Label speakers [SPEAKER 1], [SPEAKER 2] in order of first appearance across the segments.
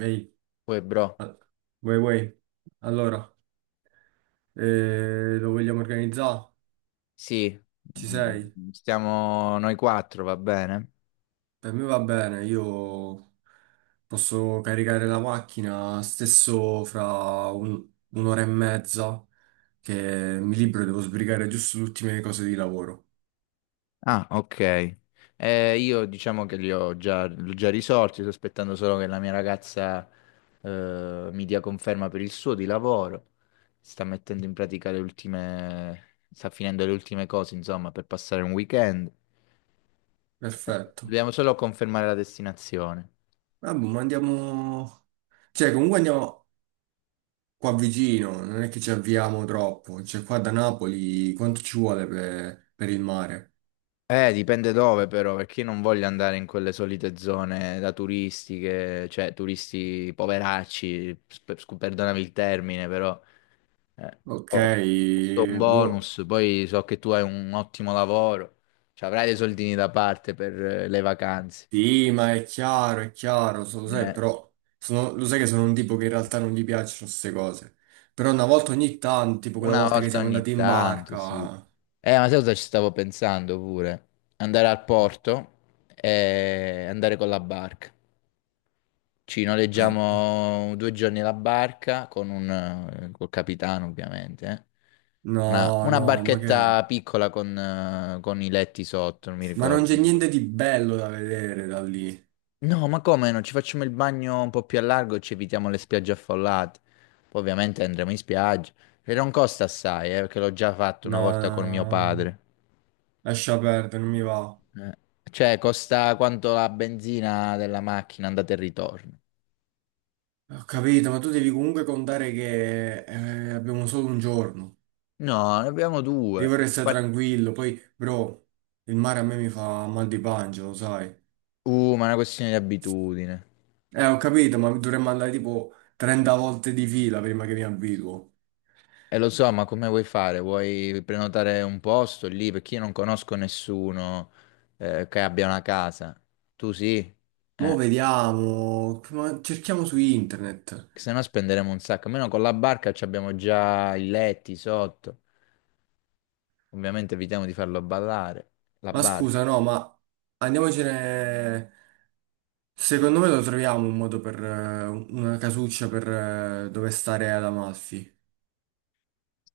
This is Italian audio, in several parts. [SPEAKER 1] Ehi,
[SPEAKER 2] Uè, bro,
[SPEAKER 1] a- vuoi? Allora, lo vogliamo organizzare?
[SPEAKER 2] sì.
[SPEAKER 1] Ci sei?
[SPEAKER 2] Stiamo noi quattro, va bene?
[SPEAKER 1] Per me va bene, io posso caricare la macchina stesso fra un'ora e mezza, che mi libero, devo sbrigare giusto le ultime cose di lavoro.
[SPEAKER 2] Ah, ok. Io diciamo che li ho già risolti, sto aspettando solo che la mia ragazza mi dia conferma per il suo di lavoro. Sta mettendo in pratica le ultime, sta finendo le ultime cose, insomma, per passare un weekend.
[SPEAKER 1] Perfetto.
[SPEAKER 2] Dobbiamo solo confermare la destinazione.
[SPEAKER 1] Vabbè, ma andiamo... Cioè, comunque andiamo qua vicino, non è che ci avviamo troppo. Cioè, qua da Napoli quanto ci vuole per il mare?
[SPEAKER 2] Dipende dove però, perché io non voglio andare in quelle solite zone da turistiche, cioè turisti poveracci, perdonami il termine, però eh,
[SPEAKER 1] Ok,
[SPEAKER 2] ho ho un
[SPEAKER 1] boh.
[SPEAKER 2] bonus, poi so che tu hai un ottimo lavoro, cioè, avrai dei soldini da parte per le vacanze,
[SPEAKER 1] Sì, ma è chiaro, lo sai,
[SPEAKER 2] eh.
[SPEAKER 1] però lo sai che sono un tipo che in realtà non gli piacciono queste cose. Però una volta ogni tanto, tipo quella
[SPEAKER 2] Una
[SPEAKER 1] volta che
[SPEAKER 2] volta
[SPEAKER 1] siamo andati
[SPEAKER 2] ogni
[SPEAKER 1] in
[SPEAKER 2] tanto, sì.
[SPEAKER 1] barca.
[SPEAKER 2] Ma sai cosa ci stavo pensando pure? Andare al porto e andare con la barca. Ci
[SPEAKER 1] al-
[SPEAKER 2] noleggiamo 2 giorni la barca con col capitano, ovviamente, eh. Una,
[SPEAKER 1] No,
[SPEAKER 2] una
[SPEAKER 1] no, ma che è?
[SPEAKER 2] barchetta piccola con i letti sotto, non mi
[SPEAKER 1] Ma non
[SPEAKER 2] ricordo.
[SPEAKER 1] c'è niente di bello da vedere da lì.
[SPEAKER 2] No, ma come no? Ci facciamo il bagno un po' più a largo e ci evitiamo le spiagge affollate. Poi ovviamente andremo in spiaggia. E non costa assai, perché l'ho già fatto una
[SPEAKER 1] No,
[SPEAKER 2] volta
[SPEAKER 1] no,
[SPEAKER 2] con mio
[SPEAKER 1] no,
[SPEAKER 2] padre.
[SPEAKER 1] lascia perdere, non mi va.
[SPEAKER 2] Eh, Cioè, costa quanto la benzina della macchina andata e ritorno.
[SPEAKER 1] Ho capito, ma tu devi comunque contare che abbiamo solo un giorno.
[SPEAKER 2] No, ne abbiamo
[SPEAKER 1] Io
[SPEAKER 2] due.
[SPEAKER 1] vorrei stare tranquillo, poi, bro, il mare a me mi fa mal di pancia, lo sai.
[SPEAKER 2] Ma è una questione di abitudine.
[SPEAKER 1] Ho capito, ma dovremmo andare tipo 30 volte di fila prima che mi abituo.
[SPEAKER 2] E lo so, ma come vuoi fare? Vuoi prenotare un posto lì? Perché io non conosco nessuno che abbia una casa. Tu sì?
[SPEAKER 1] Mo'
[SPEAKER 2] Eh,
[SPEAKER 1] vediamo, ma cerchiamo su internet.
[SPEAKER 2] se no, spenderemo un sacco. Almeno con la barca ci abbiamo già i letti sotto. Ovviamente evitiamo di farlo ballare. La
[SPEAKER 1] Ma
[SPEAKER 2] barca.
[SPEAKER 1] scusa, no, ma andiamocene. Secondo me lo troviamo un modo per una casuccia per dove stare ad Amalfi.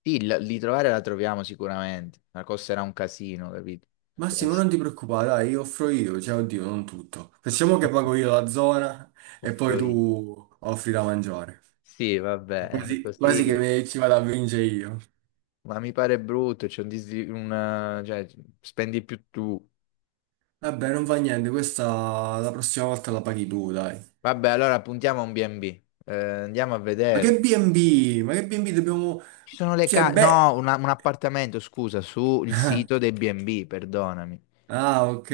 [SPEAKER 2] Sì, di trovare la troviamo sicuramente. Ma costerà un casino, capito? Cioè,
[SPEAKER 1] Massimo,
[SPEAKER 2] sì.
[SPEAKER 1] non ti preoccupare, dai, io offro io, cioè, oddio, non tutto. Facciamo che pago io la zona e poi
[SPEAKER 2] Offroì.
[SPEAKER 1] tu offri da mangiare.
[SPEAKER 2] Sì, vabbè,
[SPEAKER 1] Quasi, quasi che
[SPEAKER 2] così.
[SPEAKER 1] ci vado a vincere io.
[SPEAKER 2] Ma mi pare brutto, c'è, cioè, spendi più tu.
[SPEAKER 1] Vabbè, non fa niente, questa la prossima volta la paghi tu, dai.
[SPEAKER 2] Vabbè, allora puntiamo a un B&B. Andiamo a
[SPEAKER 1] Ma che
[SPEAKER 2] vedere.
[SPEAKER 1] B&B? Ma che B&B dobbiamo...
[SPEAKER 2] Ci sono le
[SPEAKER 1] Cioè,
[SPEAKER 2] case.
[SPEAKER 1] beh...
[SPEAKER 2] No, un appartamento, scusa, sul sito dei B&B, perdonami.
[SPEAKER 1] Ah, ok.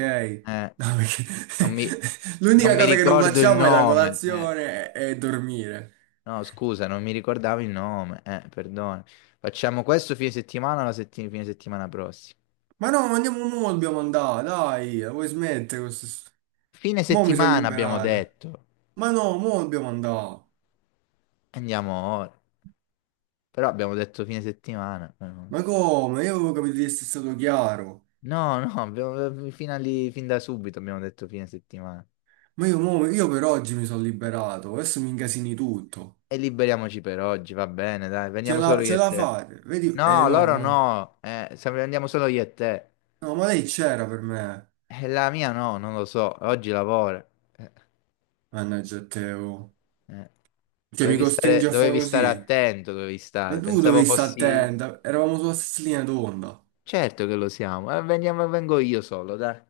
[SPEAKER 2] Eh,
[SPEAKER 1] No, perché...
[SPEAKER 2] non mi... non
[SPEAKER 1] L'unica
[SPEAKER 2] mi
[SPEAKER 1] cosa che non
[SPEAKER 2] ricordo il
[SPEAKER 1] facciamo è la
[SPEAKER 2] nome, eh.
[SPEAKER 1] colazione e dormire.
[SPEAKER 2] No, scusa, non mi ricordavo il nome. Perdona. Facciamo questo fine settimana o fine settimana prossima?
[SPEAKER 1] Ma no, ma andiamo mo, dobbiamo andare, dai, la vuoi smettere questo...
[SPEAKER 2] Fine
[SPEAKER 1] Mo mi sono
[SPEAKER 2] settimana abbiamo
[SPEAKER 1] liberato.
[SPEAKER 2] detto.
[SPEAKER 1] Ma no, mo dobbiamo andare.
[SPEAKER 2] Andiamo ora. Però abbiamo detto fine settimana, non lo so.
[SPEAKER 1] Ma come? Io avevo capito di essere stato chiaro.
[SPEAKER 2] No, no, abbiamo, fino a lì- fin da subito abbiamo detto fine settimana.
[SPEAKER 1] Ma io, io per oggi mi sono liberato, adesso mi incasini tutto.
[SPEAKER 2] E liberiamoci per oggi, va bene, dai,
[SPEAKER 1] Ce
[SPEAKER 2] veniamo solo
[SPEAKER 1] la,
[SPEAKER 2] io
[SPEAKER 1] ce
[SPEAKER 2] e
[SPEAKER 1] la
[SPEAKER 2] te.
[SPEAKER 1] fate, vedi? Eh
[SPEAKER 2] No,
[SPEAKER 1] no,
[SPEAKER 2] loro no, se andiamo solo io e te.
[SPEAKER 1] no, ma lei c'era per me,
[SPEAKER 2] La mia no, non lo so, oggi lavora. Eh,
[SPEAKER 1] mannaggia a te, oh.
[SPEAKER 2] eh.
[SPEAKER 1] Cioè mi costringe a fare
[SPEAKER 2] Dovevi stare
[SPEAKER 1] così.
[SPEAKER 2] attento, dovevi
[SPEAKER 1] Ma
[SPEAKER 2] stare.
[SPEAKER 1] tu
[SPEAKER 2] Pensavo
[SPEAKER 1] dovevi stare
[SPEAKER 2] fossi...
[SPEAKER 1] attenta, eravamo sulla stessa linea d'onda.
[SPEAKER 2] Certo che lo siamo, vengo io solo, dai.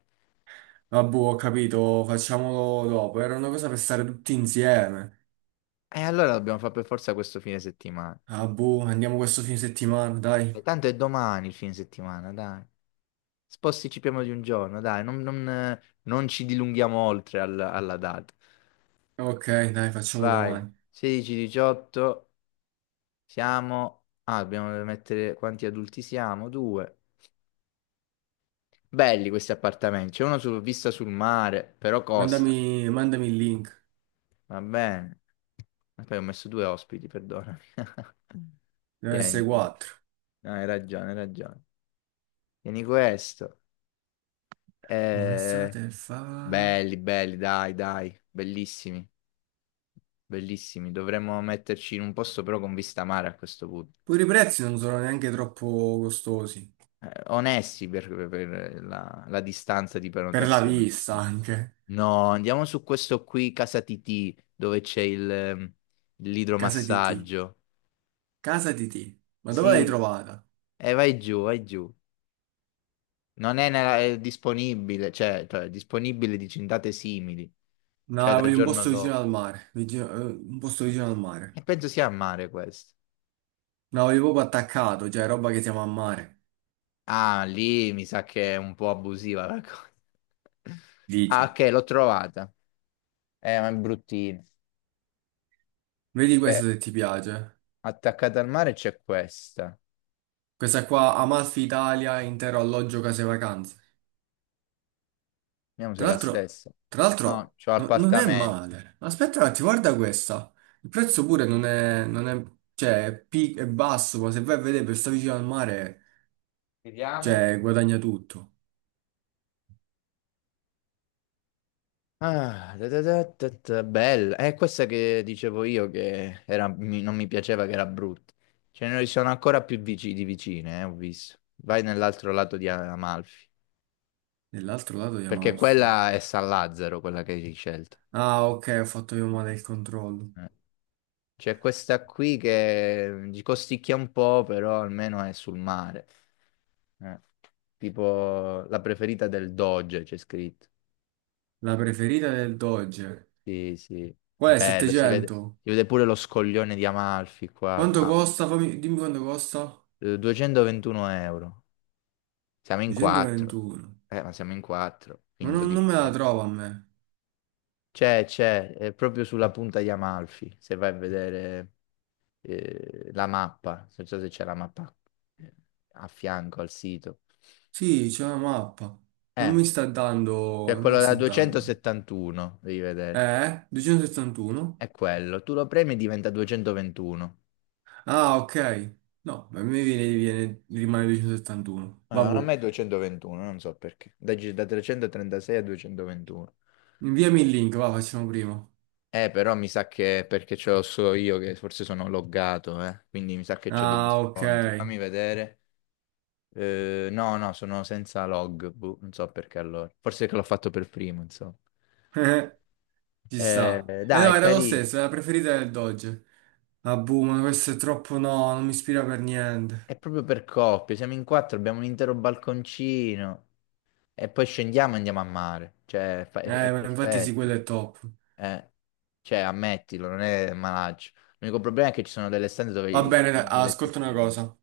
[SPEAKER 1] Ah boh, ho capito, facciamolo dopo, era una cosa per stare tutti insieme.
[SPEAKER 2] E allora dobbiamo fare per forza questo fine settimana.
[SPEAKER 1] Ah boh, andiamo questo fine settimana,
[SPEAKER 2] E
[SPEAKER 1] dai.
[SPEAKER 2] tanto è domani il fine settimana, dai. Posticipiamo di un giorno, dai, non ci dilunghiamo oltre alla data.
[SPEAKER 1] Ok, dai, facciamo
[SPEAKER 2] Vai,
[SPEAKER 1] domani.
[SPEAKER 2] 16-18, siamo. Ah, dobbiamo mettere quanti adulti siamo? Due. Belli questi appartamenti, c'è uno su, vista sul mare, però costa.
[SPEAKER 1] Mandami, mandami il link,
[SPEAKER 2] Va bene. E poi ho messo due ospiti, perdonami.
[SPEAKER 1] deve essere
[SPEAKER 2] Tieni, tieni.
[SPEAKER 1] 4.
[SPEAKER 2] No, hai ragione, hai ragione. Tieni questo. Eh,
[SPEAKER 1] Un'estate fa...
[SPEAKER 2] belli, belli, dai, dai, bellissimi. Bellissimi, dovremmo metterci in un posto però con vista mare a questo punto.
[SPEAKER 1] Pure i prezzi non sono neanche troppo costosi.
[SPEAKER 2] Onesti per la distanza di
[SPEAKER 1] Per la
[SPEAKER 2] prenotazione,
[SPEAKER 1] vista
[SPEAKER 2] insomma.
[SPEAKER 1] anche.
[SPEAKER 2] No, andiamo su questo qui, Casa Titì, dove c'è
[SPEAKER 1] Casa di T.
[SPEAKER 2] l'idromassaggio.
[SPEAKER 1] Casa di T. Ma dove l'hai
[SPEAKER 2] Sì,
[SPEAKER 1] trovata?
[SPEAKER 2] e vai giù, vai giù. Non è, nella- È disponibile, cioè, è disponibile dici in date simili,
[SPEAKER 1] No,
[SPEAKER 2] cioè dal
[SPEAKER 1] voglio un
[SPEAKER 2] giorno
[SPEAKER 1] posto vicino
[SPEAKER 2] dopo.
[SPEAKER 1] al mare. Un posto vicino al
[SPEAKER 2] E
[SPEAKER 1] mare.
[SPEAKER 2] penso sia a mare questo.
[SPEAKER 1] No, voglio proprio attaccato, cioè roba che siamo a mare.
[SPEAKER 2] Ah, lì mi sa che è un po' abusiva la cosa. Ah,
[SPEAKER 1] Dici.
[SPEAKER 2] ok, l'ho trovata. Ma è bruttina.
[SPEAKER 1] Vedi
[SPEAKER 2] Eh,
[SPEAKER 1] questo se ti piace.
[SPEAKER 2] attaccata al mare c'è questa.
[SPEAKER 1] Questa qua, Amalfi Italia, intero alloggio, case e vacanze.
[SPEAKER 2] Vediamo se è
[SPEAKER 1] Tra
[SPEAKER 2] la
[SPEAKER 1] l'altro,
[SPEAKER 2] stessa.
[SPEAKER 1] tra
[SPEAKER 2] No,
[SPEAKER 1] l'altro,
[SPEAKER 2] c'ho
[SPEAKER 1] non è
[SPEAKER 2] appartamento.
[SPEAKER 1] male. Aspetta un attimo, guarda questa. Il prezzo pure non è, non è, cioè, è, è basso, ma se vai a vedere per stare vicino al mare,
[SPEAKER 2] Vediamo.
[SPEAKER 1] cioè, guadagna tutto.
[SPEAKER 2] Ah, da da da da da, bella. È questa che dicevo io che non mi piaceva, che era brutta. Ce ne sono ancora di vicine, ho visto. Vai nell'altro lato di Amalfi.
[SPEAKER 1] Nell'altro lato di
[SPEAKER 2] Perché
[SPEAKER 1] Amalfi.
[SPEAKER 2] quella è San Lazzaro, quella che hai scelto.
[SPEAKER 1] Ah, ok, ho fatto io male il controllo.
[SPEAKER 2] Eh. C'è questa qui che, ci costicchia un po', però almeno è sul mare. Eh, Tipo la preferita del Doge, c'è scritto.
[SPEAKER 1] La preferita del Dodge.
[SPEAKER 2] Sì, sì.
[SPEAKER 1] Qual è?
[SPEAKER 2] Bello,
[SPEAKER 1] 700?
[SPEAKER 2] si vede pure lo scoglione di Amalfi qua.
[SPEAKER 1] Quanto
[SPEAKER 2] Ma,
[SPEAKER 1] costa? Dimmi quanto costa.
[SPEAKER 2] 221 euro. Siamo in quattro.
[SPEAKER 1] 221.
[SPEAKER 2] Ma siamo in quattro,
[SPEAKER 1] Ma
[SPEAKER 2] quindi lo
[SPEAKER 1] non, non me la
[SPEAKER 2] dividiamo.
[SPEAKER 1] trovo a me.
[SPEAKER 2] C'è, è proprio sulla punta di Amalfi, se vai a vedere la mappa, non so se c'è la mappa, eh, a fianco al sito.
[SPEAKER 1] Sì, c'è una mappa. Non
[SPEAKER 2] Eh,
[SPEAKER 1] mi sta dando...
[SPEAKER 2] c'è
[SPEAKER 1] Non me la
[SPEAKER 2] quello da
[SPEAKER 1] sta dando.
[SPEAKER 2] 271, devi vedere.
[SPEAKER 1] Eh? 271?
[SPEAKER 2] È quello. Tu lo premi e diventa 221.
[SPEAKER 1] Ah, ok. No, a me viene, rimane 271. Vabbè.
[SPEAKER 2] Ah, non è 221, non so perché. Da 336 a 221.
[SPEAKER 1] Inviami il link, va, facciamo prima.
[SPEAKER 2] Però mi sa che è perché ce l'ho solo io, che forse sono loggato, eh. Quindi mi sa che ho degli
[SPEAKER 1] Ah, ok.
[SPEAKER 2] sconti. Fammi vedere. No, no, sono senza log. Boh, non so perché allora. Forse che l'ho fatto per primo, insomma.
[SPEAKER 1] Ci sta.
[SPEAKER 2] Eh,
[SPEAKER 1] E
[SPEAKER 2] dai,
[SPEAKER 1] no,
[SPEAKER 2] è
[SPEAKER 1] era lo
[SPEAKER 2] carino.
[SPEAKER 1] stesso, era la preferita del Dodge. Ah, boh, ma questo è troppo no, non mi ispira per niente.
[SPEAKER 2] È proprio per coppie. Siamo in quattro, abbiamo un intero balconcino. E poi scendiamo e andiamo a mare. Cioè, è
[SPEAKER 1] Ma infatti sì, quello
[SPEAKER 2] perfetto.
[SPEAKER 1] è top.
[SPEAKER 2] Eh, cioè, ammettilo, non è malaccio. L'unico problema è che ci sono delle stanze dove
[SPEAKER 1] Va
[SPEAKER 2] ci
[SPEAKER 1] bene, dai,
[SPEAKER 2] sono due
[SPEAKER 1] ah,
[SPEAKER 2] letti
[SPEAKER 1] ascolta una
[SPEAKER 2] singoli.
[SPEAKER 1] cosa.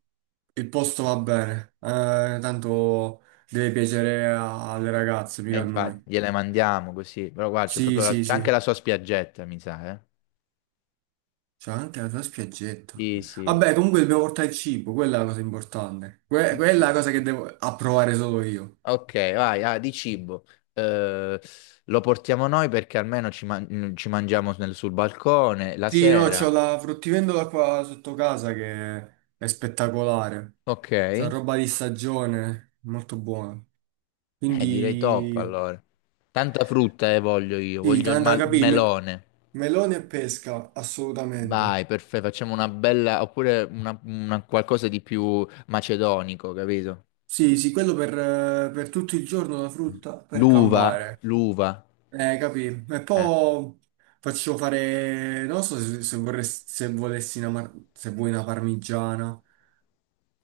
[SPEAKER 1] Il posto va bene. Tanto deve piacere alle ragazze,
[SPEAKER 2] E
[SPEAKER 1] mica a
[SPEAKER 2] infatti,
[SPEAKER 1] noi.
[SPEAKER 2] gliele mandiamo così. Però guarda, c'è
[SPEAKER 1] Sì,
[SPEAKER 2] proprio
[SPEAKER 1] sì,
[SPEAKER 2] c'è anche la
[SPEAKER 1] sì.
[SPEAKER 2] sua spiaggetta, mi sa, eh.
[SPEAKER 1] C'è anche la tua spiaggetta.
[SPEAKER 2] Sì, sì.
[SPEAKER 1] Vabbè, comunque dobbiamo portare il cibo, quella è la cosa importante.
[SPEAKER 2] Di
[SPEAKER 1] Quella è la
[SPEAKER 2] cibo.
[SPEAKER 1] cosa che devo approvare solo io.
[SPEAKER 2] Ok, vai, ah, di cibo. Eh, lo portiamo noi perché almeno ci mangiamo sul balcone la
[SPEAKER 1] Sì, no,
[SPEAKER 2] sera.
[SPEAKER 1] c'ho la fruttivendola qua sotto casa che è spettacolare.
[SPEAKER 2] Ok.
[SPEAKER 1] C'è roba di stagione, molto buona.
[SPEAKER 2] Direi top
[SPEAKER 1] Quindi
[SPEAKER 2] allora. Tanta frutta voglio io,
[SPEAKER 1] sì,
[SPEAKER 2] voglio
[SPEAKER 1] tanto da
[SPEAKER 2] il
[SPEAKER 1] capire,
[SPEAKER 2] melone.
[SPEAKER 1] melone e pesca,
[SPEAKER 2] Vai,
[SPEAKER 1] assolutamente.
[SPEAKER 2] perfetto, facciamo una bella, oppure una qualcosa di più macedonico, capito?
[SPEAKER 1] Sì, sì, quello per tutto il giorno la frutta, per
[SPEAKER 2] L'uva,
[SPEAKER 1] campare.
[SPEAKER 2] l'uva.
[SPEAKER 1] Capì? E poi faccio fare, non so se, se vorresti, se volessi una, se vuoi una parmigiana.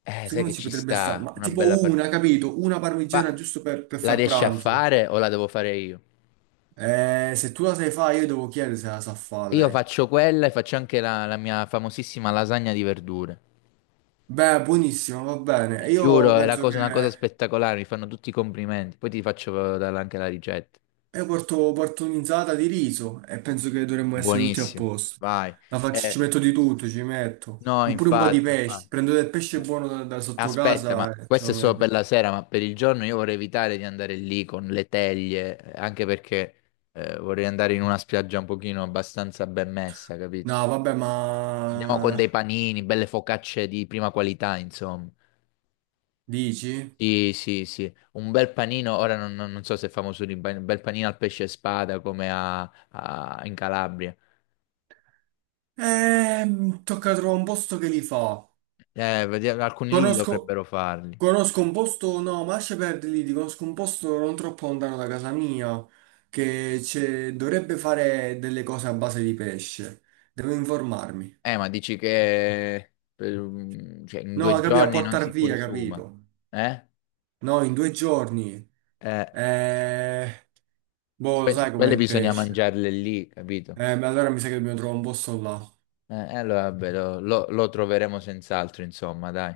[SPEAKER 2] Sai
[SPEAKER 1] Secondo
[SPEAKER 2] che
[SPEAKER 1] me ci
[SPEAKER 2] ci
[SPEAKER 1] potrebbe stare,
[SPEAKER 2] sta,
[SPEAKER 1] ma
[SPEAKER 2] una bella...
[SPEAKER 1] tipo
[SPEAKER 2] par-
[SPEAKER 1] una, capito? Una parmigiana
[SPEAKER 2] Ma
[SPEAKER 1] giusto per
[SPEAKER 2] la
[SPEAKER 1] far
[SPEAKER 2] riesci a
[SPEAKER 1] pranzo.
[SPEAKER 2] fare o la devo fare io?
[SPEAKER 1] Se tu la sai fare, io devo chiedere se la sa fare
[SPEAKER 2] Io
[SPEAKER 1] lei.
[SPEAKER 2] faccio quella e faccio anche la mia famosissima lasagna di verdure.
[SPEAKER 1] Beh, buonissimo, va bene.
[SPEAKER 2] Ti
[SPEAKER 1] Io
[SPEAKER 2] giuro, è
[SPEAKER 1] penso che
[SPEAKER 2] una cosa spettacolare, mi fanno tutti i complimenti. Poi ti faccio dare anche la ricetta.
[SPEAKER 1] io porto, porto un'insalata di riso e penso che dovremmo essere tutti a
[SPEAKER 2] Buonissimo,
[SPEAKER 1] posto.
[SPEAKER 2] vai.
[SPEAKER 1] La faccio, ci
[SPEAKER 2] Eh,
[SPEAKER 1] metto di tutto, ci metto
[SPEAKER 2] no,
[SPEAKER 1] un, pure un po' di
[SPEAKER 2] infatti,
[SPEAKER 1] pesce.
[SPEAKER 2] infatti.
[SPEAKER 1] Prendo del pesce
[SPEAKER 2] Eh,
[SPEAKER 1] buono da, da sotto
[SPEAKER 2] Aspetta,
[SPEAKER 1] casa
[SPEAKER 2] ma
[SPEAKER 1] e ce
[SPEAKER 2] questo
[SPEAKER 1] lo
[SPEAKER 2] è solo per
[SPEAKER 1] metto.
[SPEAKER 2] la sera, ma per il giorno io vorrei evitare di andare lì con le teglie, anche perché vorrei andare in una spiaggia un pochino abbastanza ben messa, capito?
[SPEAKER 1] No, vabbè,
[SPEAKER 2] Andiamo con dei
[SPEAKER 1] ma
[SPEAKER 2] panini, belle focacce di prima qualità, insomma.
[SPEAKER 1] dici?
[SPEAKER 2] Sì, sì, sì, un bel panino, ora non so se è famoso lì, un bel panino al pesce e spada come in Calabria.
[SPEAKER 1] Tocca trovare un posto che li fa.
[SPEAKER 2] Alcuni lì
[SPEAKER 1] Conosco,
[SPEAKER 2] dovrebbero farli.
[SPEAKER 1] conosco un posto, no, ma lascia perdere lì, ti conosco un posto non troppo lontano da casa mia che dovrebbe fare delle cose a base di pesce. Devo informarmi.
[SPEAKER 2] Ma dici che per cioè, in
[SPEAKER 1] No,
[SPEAKER 2] due
[SPEAKER 1] capito, a
[SPEAKER 2] giorni non
[SPEAKER 1] portar
[SPEAKER 2] si
[SPEAKER 1] via, capito?
[SPEAKER 2] consuma, eh?
[SPEAKER 1] No, in due giorni.
[SPEAKER 2] Eh,
[SPEAKER 1] Eh, boh, lo
[SPEAKER 2] que-
[SPEAKER 1] sai com'è
[SPEAKER 2] quelle
[SPEAKER 1] il
[SPEAKER 2] bisogna
[SPEAKER 1] pesce.
[SPEAKER 2] mangiarle lì, capito?
[SPEAKER 1] Ma allora mi sa che dobbiamo trovare un posto là.
[SPEAKER 2] Allora vabbè, lo troveremo senz'altro, insomma, dai.